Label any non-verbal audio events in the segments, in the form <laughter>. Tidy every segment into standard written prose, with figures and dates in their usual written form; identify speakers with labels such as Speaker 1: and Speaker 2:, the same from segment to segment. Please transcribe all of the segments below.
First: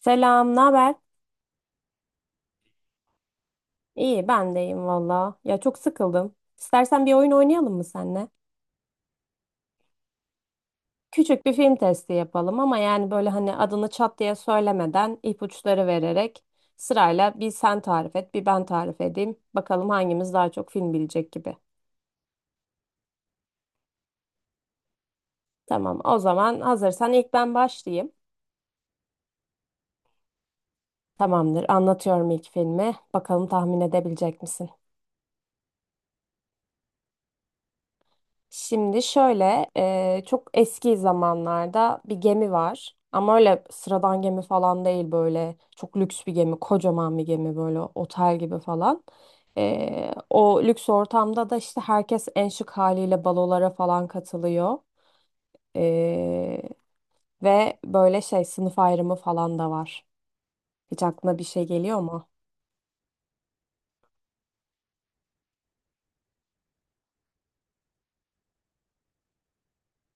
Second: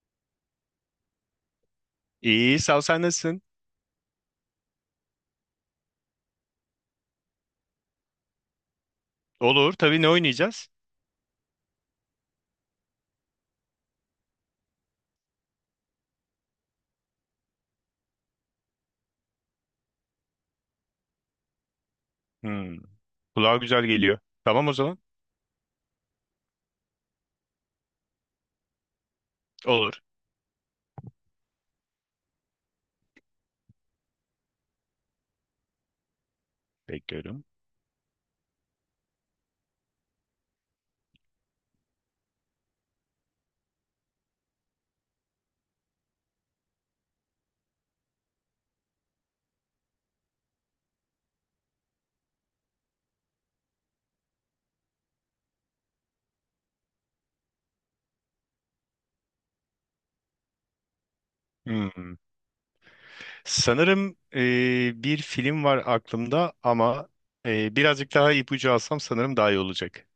Speaker 1: Selam, ne haber?
Speaker 2: İyi, sağ ol, sen nasılsın?
Speaker 1: İyi, ben de iyiyim valla. Ya çok sıkıldım. İstersen bir oyun oynayalım mı seninle?
Speaker 2: Olur, tabii ne oynayacağız?
Speaker 1: Küçük bir film testi yapalım ama yani böyle hani adını çat diye söylemeden ipuçları vererek sırayla bir sen tarif et, bir ben tarif edeyim. Bakalım hangimiz daha çok film bilecek gibi.
Speaker 2: Hmm, kulağa güzel geliyor. Tamam o zaman.
Speaker 1: Tamam, o zaman hazırsan ilk ben başlayayım.
Speaker 2: Olur.
Speaker 1: Tamamdır, anlatıyorum ilk filmi. Bakalım tahmin edebilecek misin?
Speaker 2: Bekliyorum.
Speaker 1: Şimdi şöyle çok eski zamanlarda bir gemi var. Ama öyle sıradan gemi falan değil, böyle çok lüks bir gemi, kocaman bir gemi böyle otel gibi falan. O lüks ortamda da işte herkes en şık haliyle balolara falan katılıyor. E, Ve böyle şey, sınıf ayrımı falan da var. Hiç aklına bir şey geliyor
Speaker 2: Hmm.
Speaker 1: mu?
Speaker 2: Sanırım bir film var aklımda ama birazcık daha ipucu alsam sanırım daha iyi olacak.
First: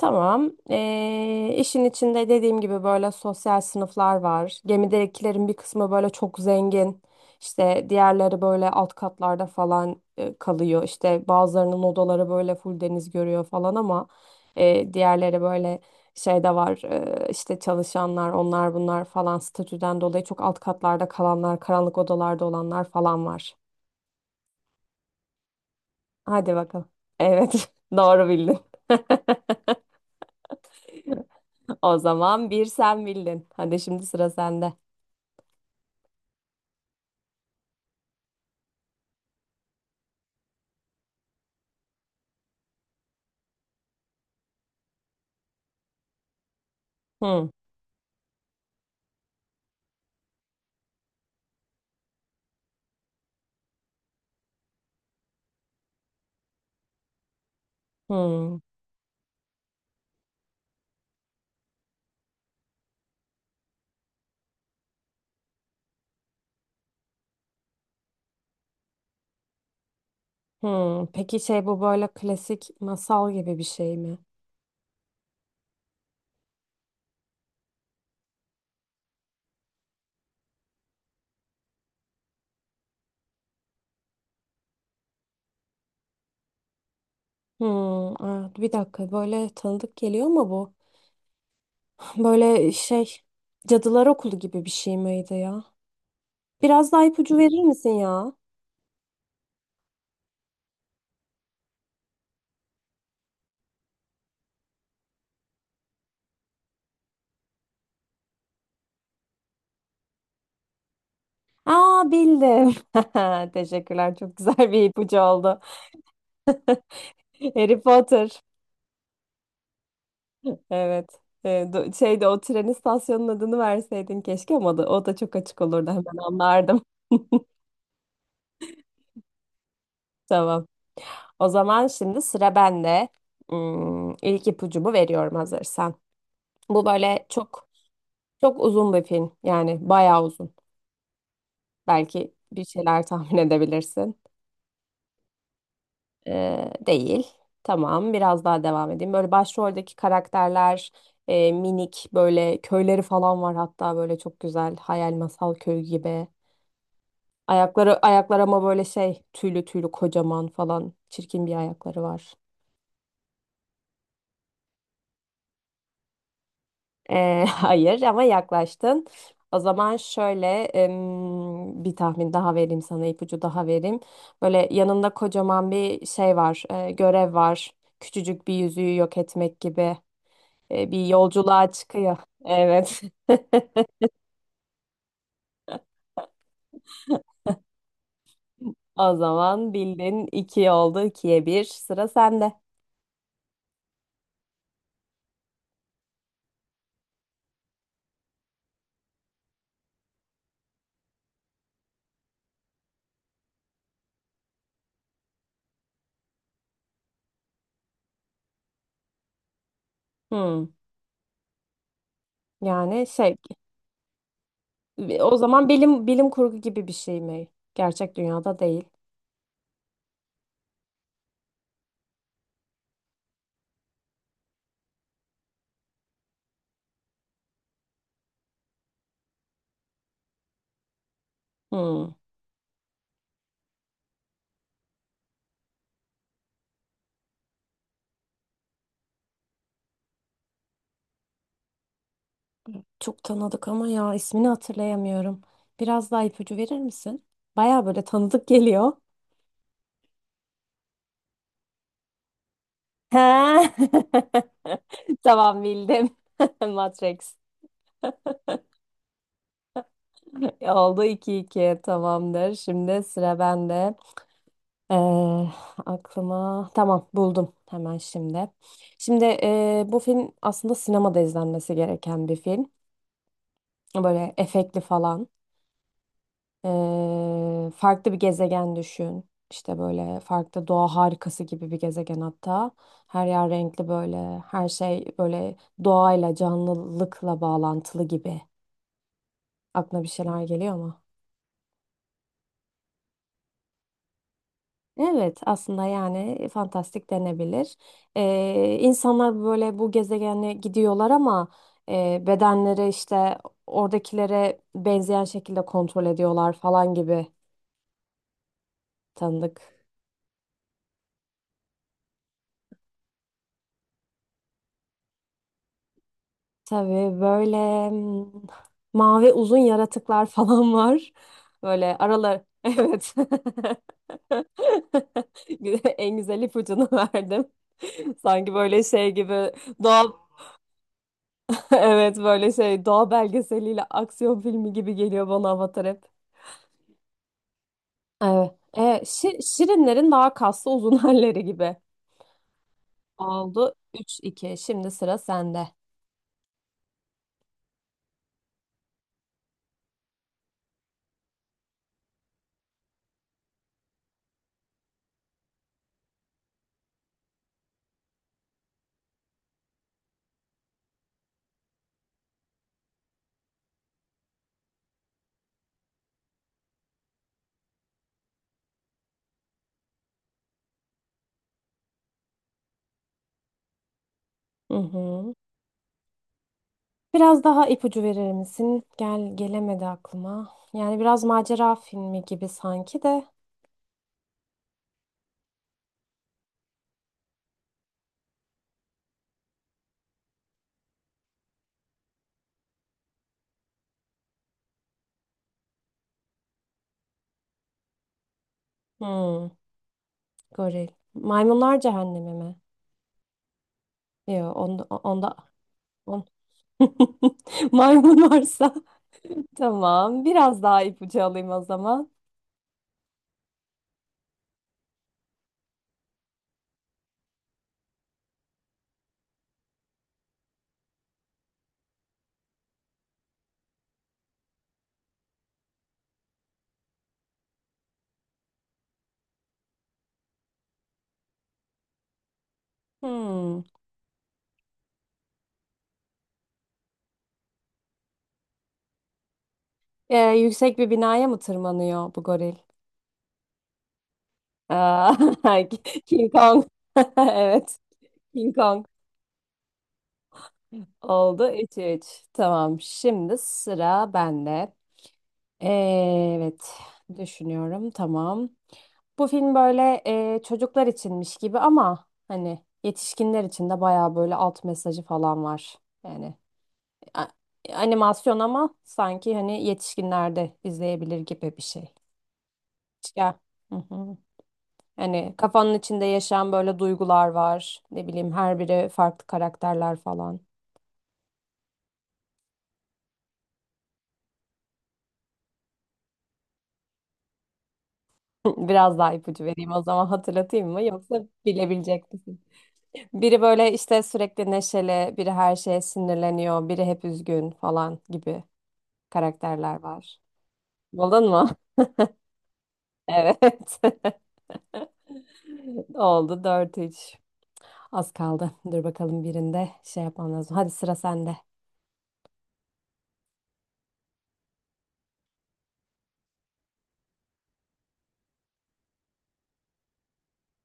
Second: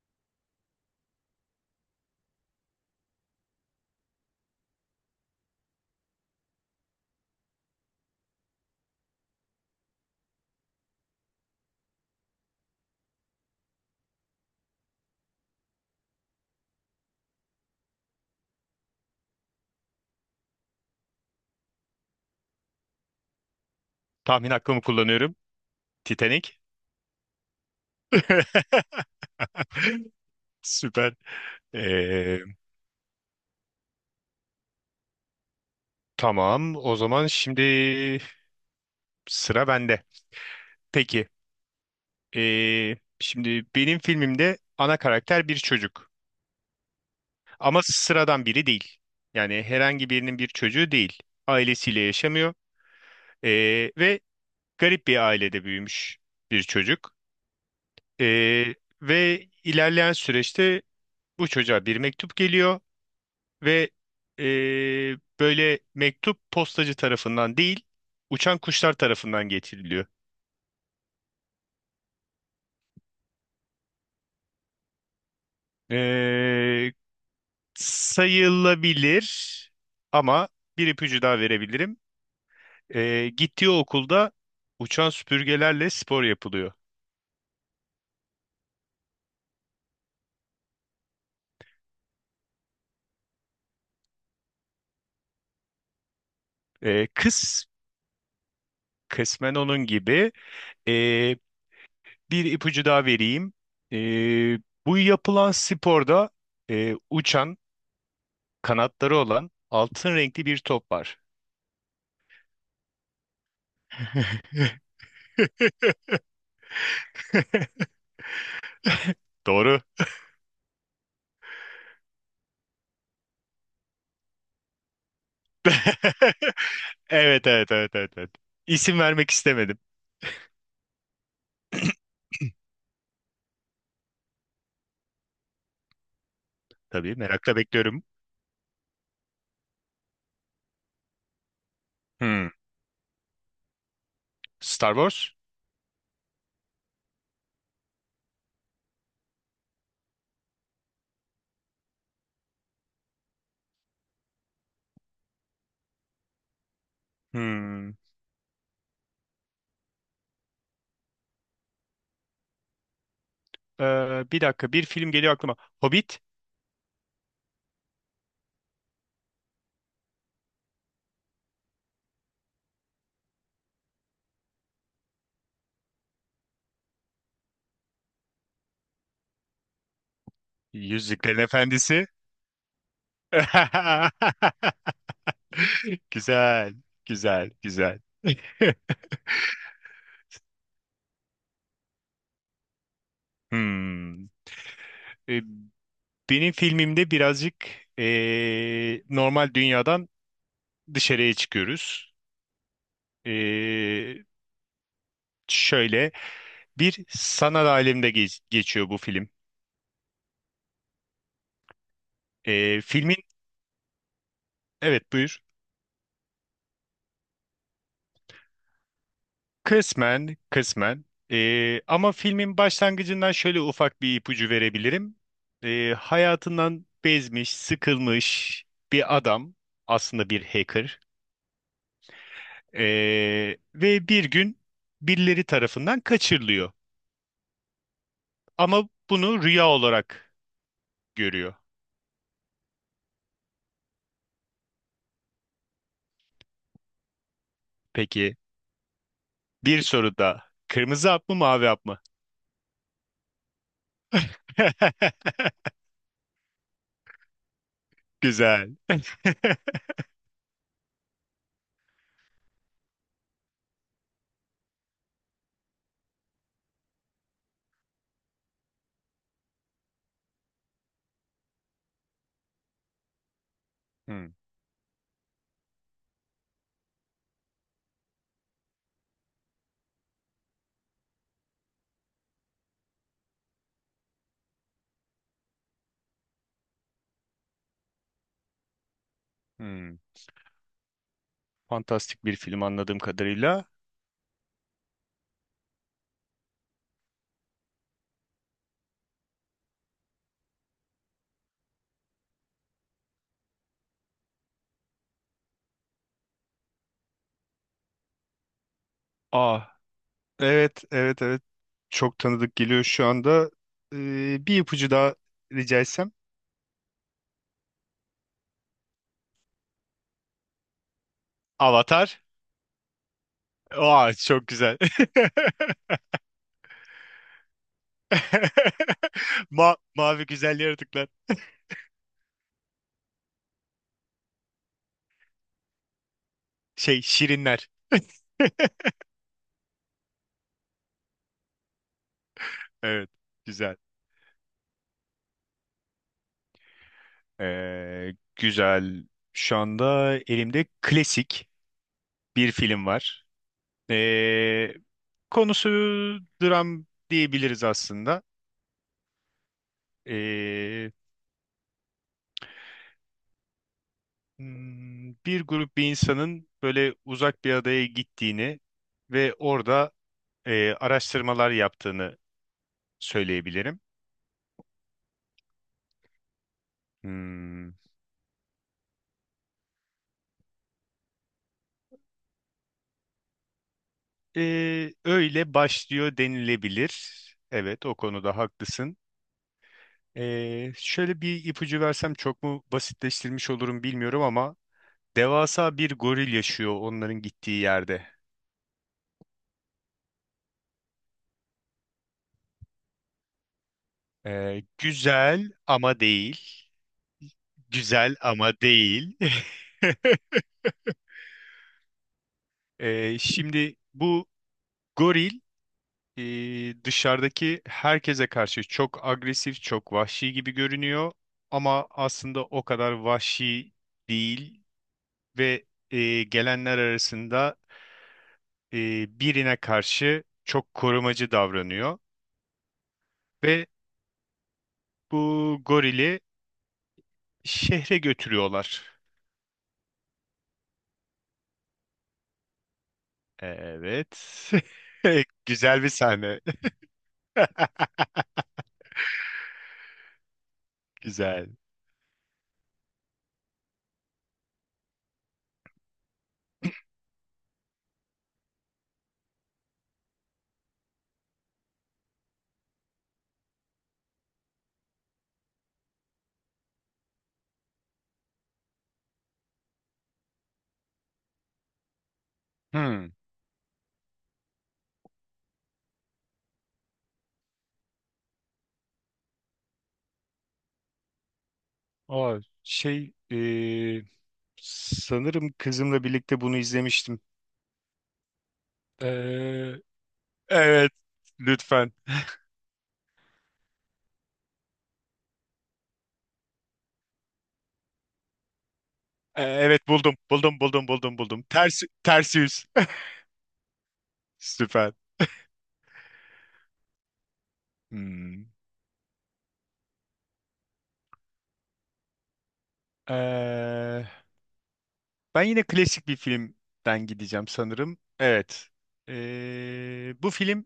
Speaker 1: Tamam. İşin içinde dediğim gibi böyle sosyal sınıflar var. Gemidekilerin bir kısmı böyle çok zengin. İşte diğerleri böyle alt katlarda falan kalıyor. İşte bazılarının odaları böyle full deniz görüyor falan ama diğerleri böyle şey de var. İşte çalışanlar, onlar bunlar falan statüden dolayı çok alt katlarda kalanlar, karanlık odalarda olanlar falan var.
Speaker 2: Tahmin hakkımı kullanıyorum. Titanic.
Speaker 1: Hadi bakalım. Evet, <laughs> doğru bildin.
Speaker 2: <laughs>
Speaker 1: <laughs>
Speaker 2: Süper.
Speaker 1: O
Speaker 2: E,
Speaker 1: zaman bir sen bildin. Hadi şimdi sıra sende.
Speaker 2: tamam, o zaman şimdi sıra bende. Peki, şimdi benim filmimde ana karakter bir çocuk.
Speaker 1: Hı
Speaker 2: Ama sıradan biri değil. Yani herhangi birinin bir çocuğu değil. Ailesiyle yaşamıyor. Ee, Ve garip bir ailede büyümüş bir çocuk.
Speaker 1: hı
Speaker 2: Ee, Ve ilerleyen süreçte bu çocuğa bir mektup geliyor ve böyle mektup postacı tarafından değil, uçan kuşlar tarafından getiriliyor.
Speaker 1: hı. Peki şey, bu böyle klasik masal gibi bir şey mi?
Speaker 2: Ee, Sayılabilir ama bir ipucu daha verebilirim. Gittiği okulda uçan süpürgelerle spor yapılıyor.
Speaker 1: Hı, aa, bir dakika böyle tanıdık geliyor mu bu? <laughs> Böyle şey, Cadılar Okulu gibi bir şey miydi ya? Biraz daha
Speaker 2: E,
Speaker 1: ipucu verir
Speaker 2: kıs,
Speaker 1: misin ya?
Speaker 2: Kısmen onun gibi. E, Bir ipucu daha vereyim. E, Bu yapılan sporda uçan, kanatları olan altın renkli bir top var.
Speaker 1: Aa, bildim. <laughs> Teşekkürler, çok güzel bir ipucu oldu.
Speaker 2: <laughs>
Speaker 1: Harry Potter.
Speaker 2: Doğru.
Speaker 1: Evet. Şeyde o tren istasyonunun adını verseydin keşke ama da, o da çok açık olurdu, hemen
Speaker 2: <laughs>
Speaker 1: anlardım.
Speaker 2: Evet, evet, evet, evet, evet. İsim vermek istemedim.
Speaker 1: Tamam. O zaman şimdi sıra bende. Hmm, ilk ipucumu veriyorum hazırsan. Bu
Speaker 2: Tabii
Speaker 1: böyle
Speaker 2: merakla
Speaker 1: çok
Speaker 2: bekliyorum.
Speaker 1: çok uzun bir film. Yani bayağı uzun. Belki
Speaker 2: Hmm.
Speaker 1: bir şeyler <laughs> tahmin edebilirsin.
Speaker 2: Star Wars?
Speaker 1: Değil. Tamam. Biraz daha devam edeyim. Böyle başroldeki karakterler minik böyle köyleri falan var, hatta böyle çok güzel hayal masal köy gibi.
Speaker 2: Hmm.
Speaker 1: Ayaklar ama böyle şey tüylü tüylü kocaman falan çirkin bir ayakları var.
Speaker 2: Bir dakika bir film geliyor aklıma. Hobbit?
Speaker 1: <laughs> Hayır ama yaklaştın. O zaman şöyle bir tahmin daha vereyim sana, ipucu daha vereyim. Böyle yanında kocaman bir şey var, görev var. Küçücük bir yüzüğü yok etmek gibi bir
Speaker 2: Yüzüklerin
Speaker 1: yolculuğa
Speaker 2: Efendisi?
Speaker 1: çıkıyor. Evet. <laughs>
Speaker 2: <laughs> <laughs> Güzel, güzel, güzel. <laughs>
Speaker 1: O zaman bildin, iki oldu, ikiye bir. Sıra sende.
Speaker 2: Hmm. E, Benim filmimde birazcık normal dünyadan dışarıya çıkıyoruz. E, Şöyle bir sanat aleminde geçiyor bu film.
Speaker 1: Hmm.
Speaker 2: E,
Speaker 1: Yani
Speaker 2: filmin
Speaker 1: şey,
Speaker 2: Evet
Speaker 1: o
Speaker 2: buyur.
Speaker 1: zaman bilim kurgu gibi bir şey mi? Gerçek dünyada değil.
Speaker 2: Kısmen, kısmen. Ama filmin başlangıcından şöyle ufak bir ipucu verebilirim. Hayatından bezmiş, sıkılmış bir adam, aslında bir hacker.
Speaker 1: Hmm.
Speaker 2: Ve bir gün birileri tarafından kaçırılıyor. Ama bunu rüya olarak görüyor.
Speaker 1: Çok tanıdık ama ya, ismini hatırlayamıyorum. Biraz daha ipucu verir misin? Baya böyle
Speaker 2: Peki
Speaker 1: tanıdık geliyor.
Speaker 2: bir soru da kırmızı hap mı mavi hap mı?
Speaker 1: He. <laughs>
Speaker 2: <laughs>
Speaker 1: Tamam, bildim. <laughs> Matrix.
Speaker 2: Güzel. <laughs>
Speaker 1: Oldu iki iki, tamamdır. Şimdi sıra bende. Ee, Aklıma, tamam, buldum hemen şimdi. Şimdi bu film aslında sinemada izlenmesi gereken bir film.
Speaker 2: Hmm,
Speaker 1: Böyle efektli falan. Farklı bir gezegen düşün. İşte böyle farklı doğa harikası gibi bir gezegen hatta. Her yer renkli böyle. Her şey böyle doğayla, canlılıkla bağlantılı gibi.
Speaker 2: hmm.
Speaker 1: Aklına bir şeyler geliyor mu?
Speaker 2: Fantastik bir film anladığım kadarıyla.
Speaker 1: Evet, aslında yani fantastik denebilir. İnsanlar böyle bu gezegene gidiyorlar ama bedenleri işte oradakilere benzeyen şekilde kontrol ediyorlar falan gibi
Speaker 2: Aa,
Speaker 1: tanıdık.
Speaker 2: evet, evet, evet. Çok tanıdık geliyor şu anda. Bir ipucu daha rica etsem.
Speaker 1: Tabii böyle mm, mavi uzun yaratıklar falan <laughs> var. Böyle
Speaker 2: Avatar.
Speaker 1: aralar. <laughs> Evet. <laughs>
Speaker 2: Aa, çok güzel.
Speaker 1: En güzel ipucunu verdim. <laughs> Sanki böyle şey
Speaker 2: <laughs>
Speaker 1: gibi doğa
Speaker 2: Mavi
Speaker 1: <laughs>
Speaker 2: güzel yaratıklar.
Speaker 1: evet böyle şey, doğa belgeseliyle aksiyon filmi gibi geliyor bana Avatar hep.
Speaker 2: Şey şirinler.
Speaker 1: Evet.
Speaker 2: <laughs>
Speaker 1: Şi- şirinlerin daha kaslı uzun <laughs> halleri gibi.
Speaker 2: Evet,
Speaker 1: Oldu
Speaker 2: güzel.
Speaker 1: 3-2. Şimdi sıra sende.
Speaker 2: Ee, güzel. Şu anda elimde klasik bir film var. Ee, Konusu dram diyebiliriz aslında. Ee, Bir grup bir insanın böyle uzak bir adaya gittiğini ve orada araştırmalar yaptığını söyleyebilirim.
Speaker 1: Hı hı. Biraz daha
Speaker 2: Hmm.
Speaker 1: ipucu verir misin? Gelemedi aklıma. Yani biraz macera filmi gibi sanki de.
Speaker 2: Öyle başlıyor denilebilir. Evet, o konuda haklısın. Şöyle bir ipucu versem çok mu basitleştirmiş olurum bilmiyorum ama devasa bir goril yaşıyor onların gittiği yerde.
Speaker 1: Hmm, goril. Maymunlar Cehennemi mi? Yok, onda
Speaker 2: Güzel ama
Speaker 1: on.
Speaker 2: değil.
Speaker 1: <laughs>
Speaker 2: Güzel
Speaker 1: Maymun
Speaker 2: ama
Speaker 1: varsa.
Speaker 2: değil.
Speaker 1: <laughs> Tamam.
Speaker 2: <laughs>
Speaker 1: Biraz daha ipucu alayım o zaman.
Speaker 2: Şimdi bu goril dışarıdaki herkese karşı çok agresif, çok vahşi gibi görünüyor ama aslında o kadar vahşi değil ve gelenler arasında birine karşı çok korumacı davranıyor
Speaker 1: Hmm.
Speaker 2: ve bu gorili şehre götürüyorlar.
Speaker 1: Yüksek bir binaya mı tırmanıyor bu goril?
Speaker 2: Evet.
Speaker 1: Aa,
Speaker 2: <laughs> Güzel bir
Speaker 1: <laughs> King
Speaker 2: sahne.
Speaker 1: Kong. <laughs>
Speaker 2: <laughs>
Speaker 1: Evet. King Kong
Speaker 2: Güzel.
Speaker 1: oldu. 3-3. Tamam. Şimdi sıra bende. Evet. Düşünüyorum. Tamam. Bu film böyle çocuklar içinmiş gibi ama hani yetişkinler için de bayağı böyle alt mesajı falan var. Yani a- animasyon ama sanki hani yetişkinler de izleyebilir gibi bir şey.
Speaker 2: Hmm.
Speaker 1: Ya. Hı hı. Hani kafanın içinde yaşayan böyle duygular var. Ne bileyim, her biri farklı karakterler falan.
Speaker 2: Aa, sanırım kızımla birlikte bunu izlemiştim.
Speaker 1: <laughs> Biraz daha ipucu vereyim
Speaker 2: Ee,
Speaker 1: o zaman, hatırlatayım mı
Speaker 2: evet
Speaker 1: yoksa
Speaker 2: lütfen.
Speaker 1: bilebilecek misin? Biri böyle işte sürekli neşeli, biri her şeye sinirleniyor, biri hep üzgün falan gibi
Speaker 2: Ee,
Speaker 1: karakterler
Speaker 2: evet buldum
Speaker 1: var.
Speaker 2: buldum buldum buldum
Speaker 1: Buldun
Speaker 2: buldum.
Speaker 1: mu? <laughs>
Speaker 2: Ters ters yüz.
Speaker 1: Evet.
Speaker 2: <laughs> Süper.
Speaker 1: <laughs> Oldu dört üç. Az
Speaker 2: Hmm.
Speaker 1: kaldı. Dur bakalım, birinde şey yapmam lazım. Hadi sıra sende.
Speaker 2: Ee, Ben yine klasik bir filmden gideceğim sanırım. Evet. Bu film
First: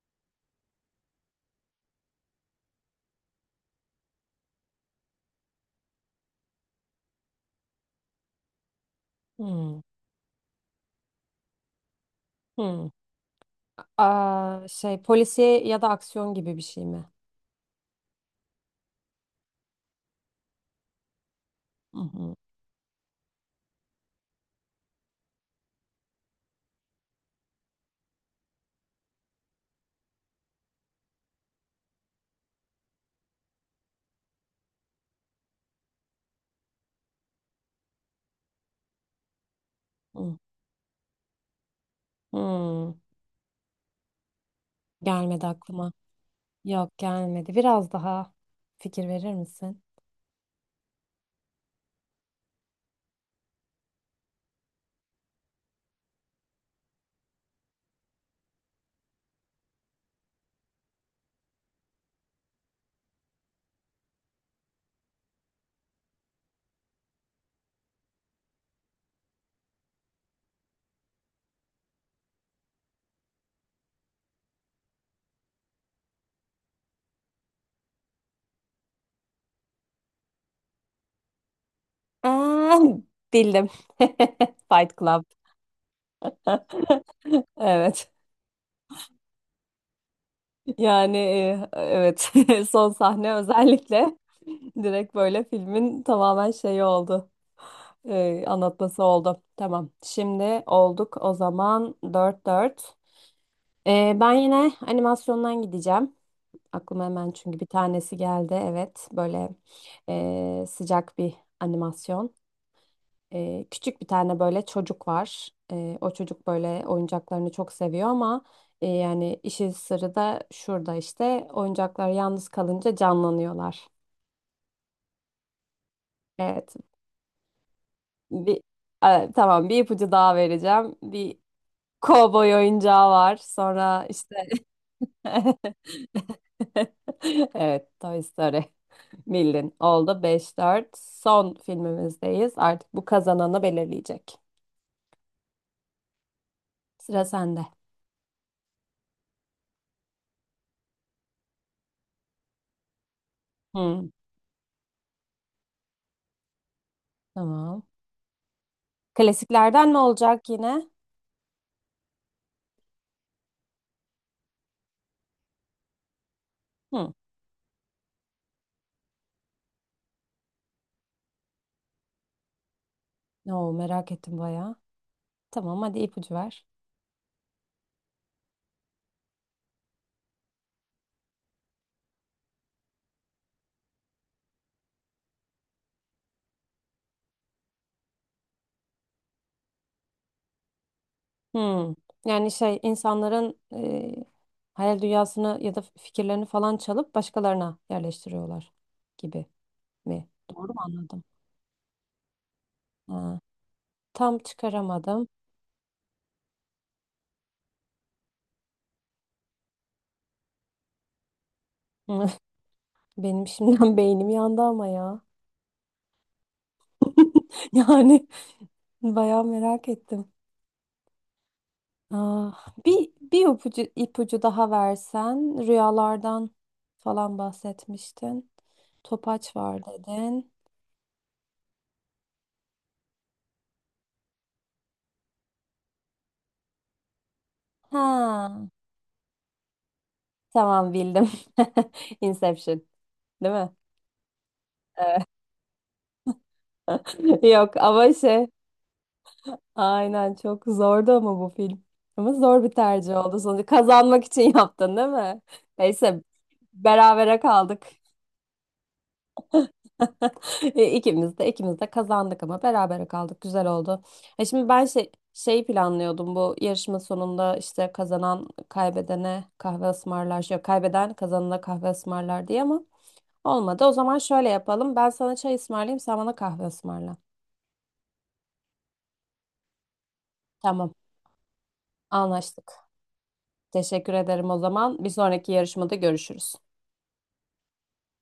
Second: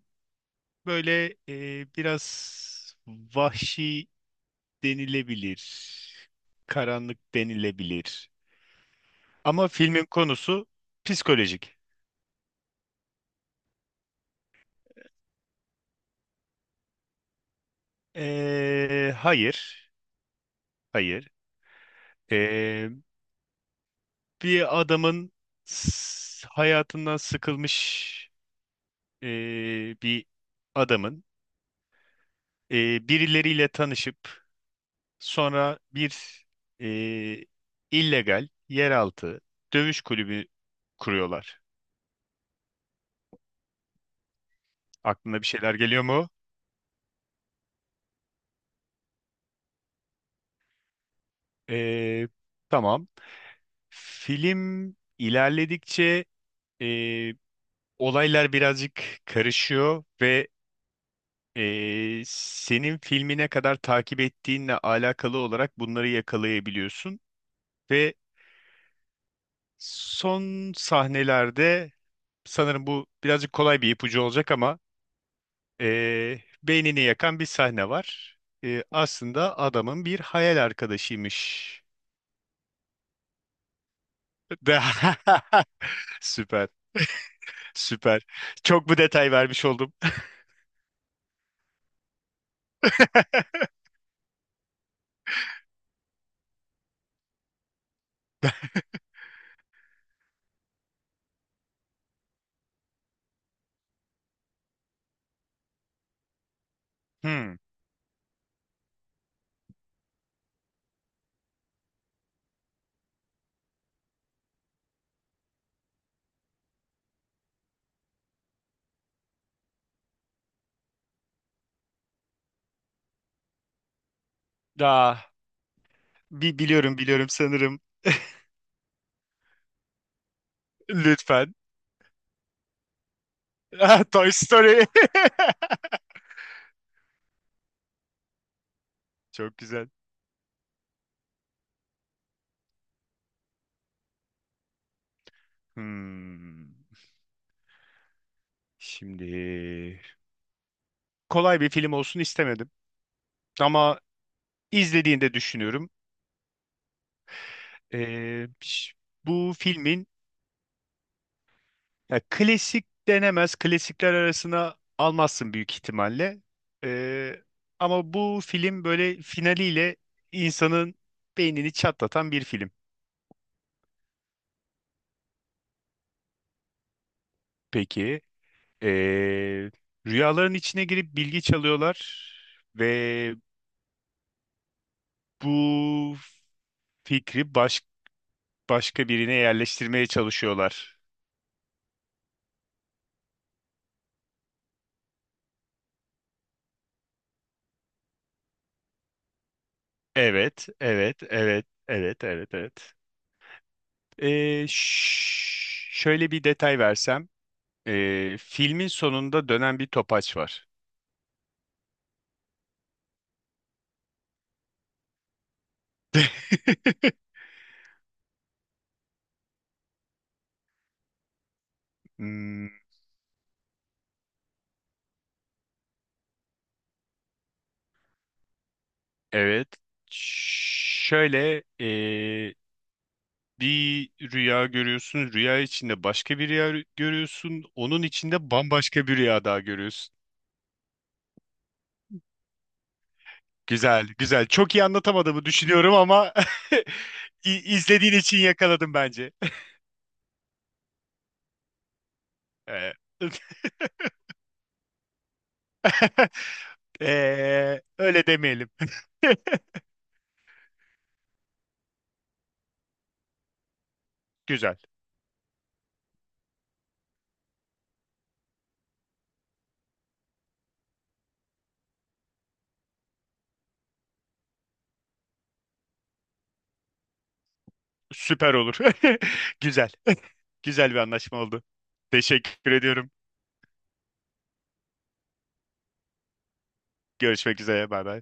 Speaker 2: böyle biraz vahşi denilebilir, karanlık denilebilir. Ama
Speaker 1: Hmm,
Speaker 2: filmin konusu psikolojik.
Speaker 1: hmm. Aa, şey, polisiye ya da aksiyon gibi bir şey mi?
Speaker 2: Hayır, hayır.
Speaker 1: Hı hı,
Speaker 2: Ee, Bir adamın hayatından sıkılmış bir adamın, birileriyle tanışıp sonra bir e, illegal yeraltı dövüş
Speaker 1: hı.
Speaker 2: kulübü kuruyorlar.
Speaker 1: Hmm,
Speaker 2: Aklına
Speaker 1: gelmedi
Speaker 2: bir şeyler
Speaker 1: aklıma.
Speaker 2: geliyor mu?
Speaker 1: Yok, gelmedi. Biraz daha fikir verir misin?
Speaker 2: E, tamam. Film ilerledikçe e, olaylar birazcık karışıyor ve senin filmine kadar takip ettiğinle alakalı olarak bunları yakalayabiliyorsun ve son sahnelerde sanırım bu birazcık kolay bir ipucu olacak ama beynini yakan bir sahne var. Aslında adamın bir hayal arkadaşıymış.
Speaker 1: Aa, bildim. <laughs> Fight Club.
Speaker 2: <laughs> Süper,
Speaker 1: Evet.
Speaker 2: süper. Çok bu detay vermiş oldum.
Speaker 1: Yani evet. <laughs> Son sahne
Speaker 2: <laughs>
Speaker 1: özellikle <laughs> direkt böyle filmin tamamen şeyi oldu. Anlatması oldu. Tamam. Şimdi olduk o zaman, dört dört. Ben yine animasyondan gideceğim. Aklıma hemen
Speaker 2: Hmm.
Speaker 1: çünkü bir tanesi geldi. Evet, böyle sıcak bir animasyon. Küçük bir tane böyle çocuk var. O çocuk böyle oyuncaklarını çok seviyor ama yani işin sırrı da şurada, işte oyuncaklar yalnız kalınca canlanıyorlar.
Speaker 2: Daha
Speaker 1: Evet,
Speaker 2: biliyorum biliyorum sanırım.
Speaker 1: bir tamam, bir ipucu daha vereceğim. Bir
Speaker 2: Lütfen.
Speaker 1: kovboy oyuncağı var.
Speaker 2: <laughs> Ah,
Speaker 1: Sonra
Speaker 2: Toy
Speaker 1: işte
Speaker 2: Story.
Speaker 1: <laughs> <laughs> Evet, Toy Story. <laughs>
Speaker 2: <laughs> Çok
Speaker 1: Bildin.
Speaker 2: güzel.
Speaker 1: Oldu beş dört. Son filmimizdeyiz. Artık bu kazananı belirleyecek.
Speaker 2: Hmm.
Speaker 1: Sıra sende.
Speaker 2: Şimdi kolay bir film olsun istemedim. Ama
Speaker 1: Hı,
Speaker 2: izlediğinde düşünüyorum.
Speaker 1: tamam.
Speaker 2: Ş- bu
Speaker 1: Klasiklerden ne
Speaker 2: filmin
Speaker 1: olacak yine?
Speaker 2: Ya klasik denemez. Klasikler arasına almazsın büyük ihtimalle.
Speaker 1: Hı.
Speaker 2: Ee, Ama bu film böyle finaliyle insanın beynini çatlatan bir film.
Speaker 1: Oo, merak ettim bayağı. Tamam, hadi ipucu ver.
Speaker 2: Peki, ee, rüyaların içine girip bilgi çalıyorlar ve bu fikri başka birine yerleştirmeye çalışıyorlar.
Speaker 1: Hı. Yani şey, insanların hayal dünyasını ya da fikirlerini falan çalıp başkalarına yerleştiriyorlar gibi mi? Doğru
Speaker 2: Evet,
Speaker 1: mu anladım?
Speaker 2: evet, evet, evet, evet, evet.
Speaker 1: Ha. Tam çıkaramadım.
Speaker 2: Şöyle bir detay versem. Filmin sonunda dönen bir topaç var.
Speaker 1: <laughs> Benim şimdiden beynim yandı ama ya.
Speaker 2: <laughs>
Speaker 1: <laughs> Yani bayağı merak ettim. Aa,
Speaker 2: Hmm,
Speaker 1: bir ipucu daha versen, rüyalardan falan bahsetmiştin. Topaç
Speaker 2: evet.
Speaker 1: var dedin.
Speaker 2: Şöyle bir rüya görüyorsun. Rüya içinde başka bir rüya görüyorsun. Onun içinde
Speaker 1: Ha,
Speaker 2: bambaşka bir rüya daha görüyorsun.
Speaker 1: tamam, bildim. <laughs> Inception, değil mi?
Speaker 2: Güzel, güzel. Çok iyi anlatamadığımı düşünüyorum ama
Speaker 1: <laughs>
Speaker 2: <laughs>
Speaker 1: Yok ama
Speaker 2: izlediğin için
Speaker 1: şey,
Speaker 2: yakaladım bence.
Speaker 1: aynen çok zordu ama bu film. Ama zor
Speaker 2: <laughs>
Speaker 1: bir
Speaker 2: Ee,
Speaker 1: tercih oldu sonuçta. Kazanmak için yaptın değil mi? Neyse,
Speaker 2: <laughs>
Speaker 1: berabere kaldık.
Speaker 2: öyle demeyelim.
Speaker 1: <laughs> E, İkimiz de kazandık ama berabere kaldık. Güzel oldu. E
Speaker 2: <laughs>
Speaker 1: şimdi
Speaker 2: Güzel.
Speaker 1: ben şey planlıyordum, bu yarışma sonunda işte kazanan kaybedene kahve ısmarlar. Yok, kaybeden kazanana kahve ısmarlar diye ama olmadı. O zaman şöyle yapalım. Ben sana çay ısmarlayayım, sen bana kahve ısmarla.
Speaker 2: Süper olur. <laughs> Güzel. <laughs> Güzel
Speaker 1: Tamam,
Speaker 2: bir anlaşma oldu. Teşekkür
Speaker 1: anlaştık.
Speaker 2: ediyorum.
Speaker 1: Teşekkür ederim o zaman. Bir sonraki yarışmada görüşürüz.
Speaker 2: Görüşmek üzere. Bay bay.